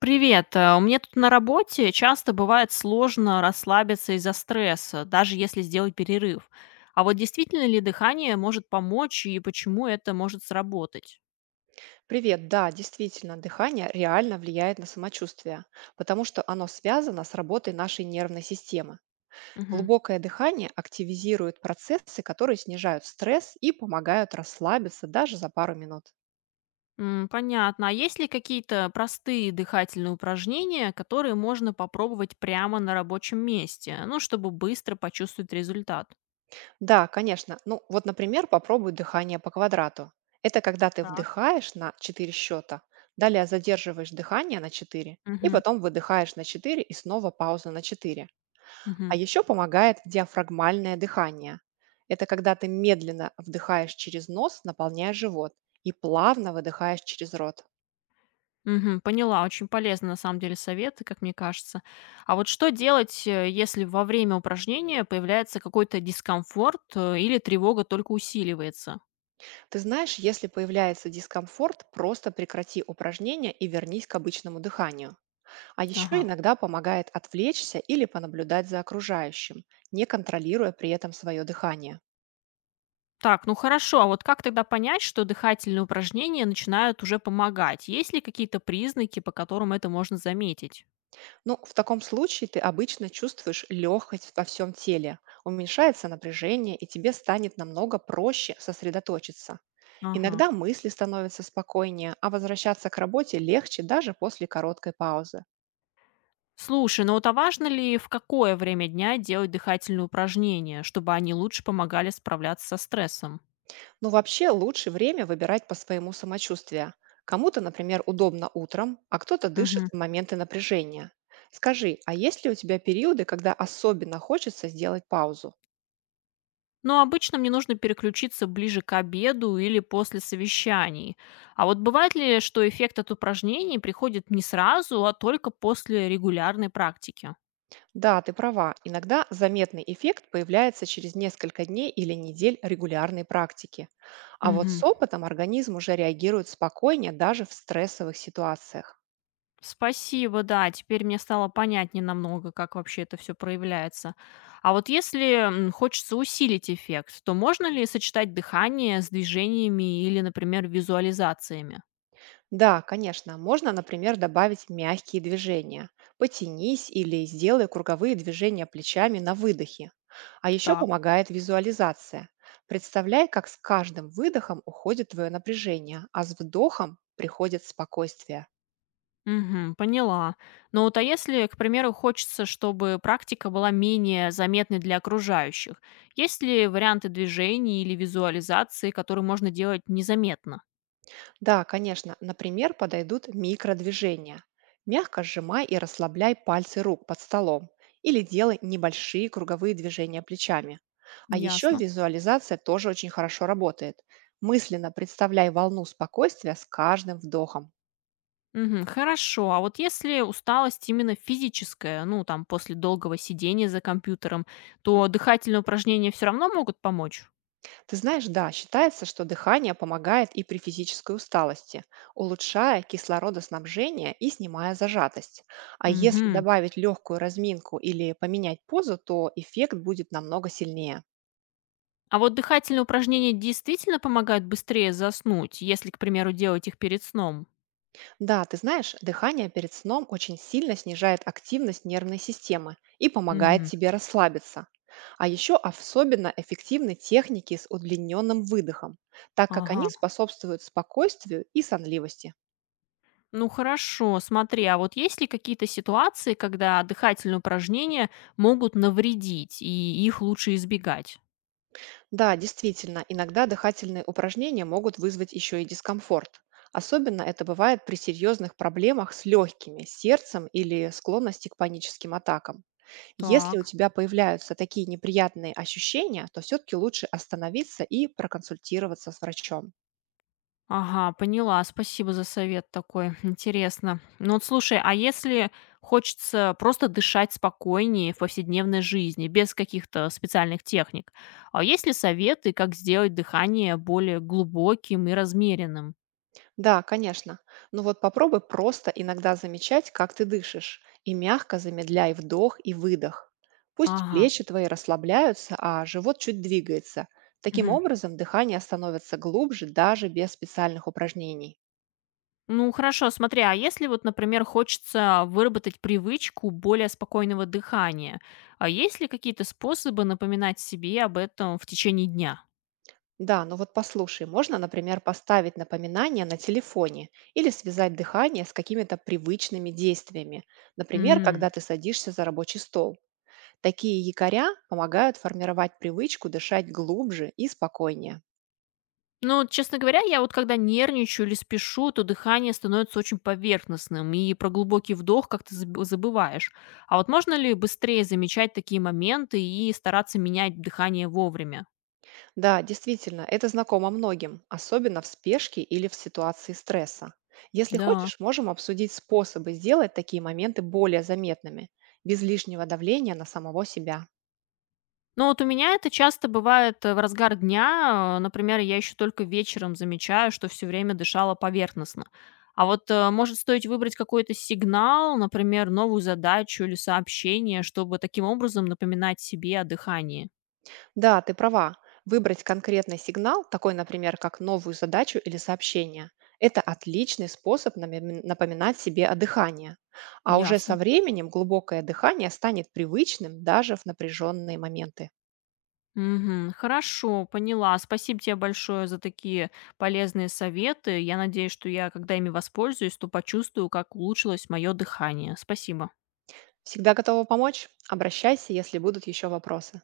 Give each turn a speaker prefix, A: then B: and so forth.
A: Привет. У меня тут на работе часто бывает сложно расслабиться из-за стресса, даже если сделать перерыв. А вот действительно ли дыхание может помочь и почему это может сработать?
B: Привет, да, действительно, дыхание реально влияет на самочувствие, потому что оно связано с работой нашей нервной системы.
A: Мгм.
B: Глубокое дыхание активизирует процессы, которые снижают стресс и помогают расслабиться даже за пару минут.
A: Понятно. А есть ли какие-то простые дыхательные упражнения, которые можно попробовать прямо на рабочем месте, ну, чтобы быстро почувствовать результат?
B: Да, конечно. Ну, вот, например, попробуй дыхание по квадрату. Это когда ты
A: Так.
B: вдыхаешь на 4 счета, далее задерживаешь дыхание на 4, и
A: Мгм.
B: потом выдыхаешь на 4 и снова пауза на 4. А
A: Мгм.
B: еще помогает диафрагмальное дыхание. Это когда ты медленно вдыхаешь через нос, наполняя живот, и плавно выдыхаешь через рот.
A: Мгм. Поняла, очень полезны на самом деле советы, как мне кажется. А вот что делать, если во время упражнения появляется какой-то дискомфорт или тревога только усиливается?
B: Ты знаешь, если появляется дискомфорт, просто прекрати упражнение и вернись к обычному дыханию. А еще
A: Ага.
B: иногда помогает отвлечься или понаблюдать за окружающим, не контролируя при этом свое дыхание.
A: Так, ну хорошо, а вот как тогда понять, что дыхательные упражнения начинают уже помогать? Есть ли какие-то признаки, по которым это можно заметить?
B: Ну, в таком случае ты обычно чувствуешь легкость во всем теле, уменьшается напряжение и тебе станет намного проще сосредоточиться.
A: Ага.
B: Иногда мысли становятся спокойнее, а возвращаться к работе легче даже после короткой паузы.
A: Слушай, ну вот а важно ли в какое время дня делать дыхательные упражнения, чтобы они лучше помогали справляться со стрессом?
B: Но вообще лучше время выбирать по своему самочувствию. Кому-то, например, удобно утром, а кто-то дышит
A: Мгм.
B: в моменты напряжения. Скажи, а есть ли у тебя периоды, когда особенно хочется сделать паузу?
A: Но обычно мне нужно переключиться ближе к обеду или после совещаний. А вот бывает ли, что эффект от упражнений приходит не сразу, а только после регулярной практики?
B: Да, ты права, иногда заметный эффект появляется через несколько дней или недель регулярной практики. А вот с
A: Мгм.
B: опытом организм уже реагирует спокойнее даже в стрессовых ситуациях.
A: Спасибо, да, теперь мне стало понятнее намного, как вообще это все проявляется. А вот если хочется усилить эффект, то можно ли сочетать дыхание с движениями или, например, визуализациями?
B: Да, конечно, можно, например, добавить мягкие движения. Потянись или сделай круговые движения плечами на выдохе. А еще
A: Так.
B: помогает визуализация. Представляй, как с каждым выдохом уходит твое напряжение, а с вдохом приходит спокойствие.
A: Мгм, поняла. Но вот а если, к примеру, хочется, чтобы практика была менее заметной для окружающих, есть ли варианты движений или визуализации, которые можно делать незаметно?
B: Да, конечно. Например, подойдут микродвижения. Мягко сжимай и расслабляй пальцы рук под столом или делай небольшие круговые движения плечами. А еще
A: Ясно.
B: визуализация тоже очень хорошо работает. Мысленно представляй волну спокойствия с каждым вдохом.
A: Мгм, хорошо. А вот если усталость именно физическая, ну там после долгого сидения за компьютером, то дыхательные упражнения все равно могут помочь?
B: Ты знаешь, да, считается, что дыхание помогает и при физической усталости, улучшая кислородоснабжение и снимая зажатость. А если
A: Мгм.
B: добавить легкую разминку или поменять позу, то эффект будет намного сильнее.
A: А вот дыхательные упражнения действительно помогают быстрее заснуть, если, к примеру, делать их перед сном?
B: Да, ты знаешь, дыхание перед сном очень сильно снижает активность нервной системы и помогает
A: Мгм.
B: тебе расслабиться. А еще особенно эффективны техники с удлиненным выдохом, так как они
A: Ага.
B: способствуют спокойствию и сонливости.
A: Ну хорошо, смотри, а вот есть ли какие-то ситуации, когда дыхательные упражнения могут навредить, и их лучше избегать?
B: Да, действительно, иногда дыхательные упражнения могут вызвать еще и дискомфорт. Особенно это бывает при серьезных проблемах с легкими, сердцем или склонности к паническим атакам. Если у
A: Так.
B: тебя появляются такие неприятные ощущения, то все-таки лучше остановиться и проконсультироваться с врачом.
A: Ага, поняла. Спасибо за совет такой. Интересно. Ну вот слушай, а если хочется просто дышать спокойнее в повседневной жизни, без каких-то специальных техник, а есть ли советы, как сделать дыхание более глубоким и размеренным?
B: Да, конечно. Но вот попробуй просто иногда замечать, как ты дышишь, и мягко замедляй вдох и выдох. Пусть
A: Ага.
B: плечи твои расслабляются, а живот чуть двигается. Таким
A: Мгм.
B: образом, дыхание становится глубже даже без специальных упражнений.
A: Ну, хорошо, смотри, а если вот, например, хочется выработать привычку более спокойного дыхания, а есть ли какие-то способы напоминать себе об этом в течение дня?
B: Да, ну вот послушай, можно, например, поставить напоминание на телефоне или связать дыхание с какими-то привычными действиями. Например, когда
A: М.
B: ты садишься за рабочий стол. Такие якоря помогают формировать привычку дышать глубже и спокойнее.
A: Ну, вот, честно говоря, я вот когда нервничаю или спешу, то дыхание становится очень поверхностным, и про глубокий вдох как-то забываешь. А вот можно ли быстрее замечать такие моменты и стараться менять дыхание вовремя?
B: Да, действительно, это знакомо многим, особенно в спешке или в ситуации стресса. Если
A: Да.
B: хочешь, можем обсудить способы сделать такие моменты более заметными, без лишнего давления на самого себя.
A: Ну вот у меня это часто бывает, в разгар дня. Например, я еще только вечером замечаю, что все время дышала поверхностно. А вот, может, стоит выбрать какой-то сигнал, например, новую задачу или сообщение, чтобы таким образом напоминать себе о дыхании.
B: Да, ты права. Выбрать конкретный сигнал, такой, например, как новую задачу или сообщение, это отличный способ напоминать себе о дыхании. А уже со
A: Ясно.
B: временем глубокое дыхание станет привычным даже в напряженные моменты.
A: Мгм. Хорошо, поняла. Спасибо тебе большое за такие полезные советы. Я надеюсь, что я, когда ими воспользуюсь, то почувствую, как улучшилось мое дыхание. Спасибо.
B: Всегда готова помочь? Обращайся, если будут еще вопросы.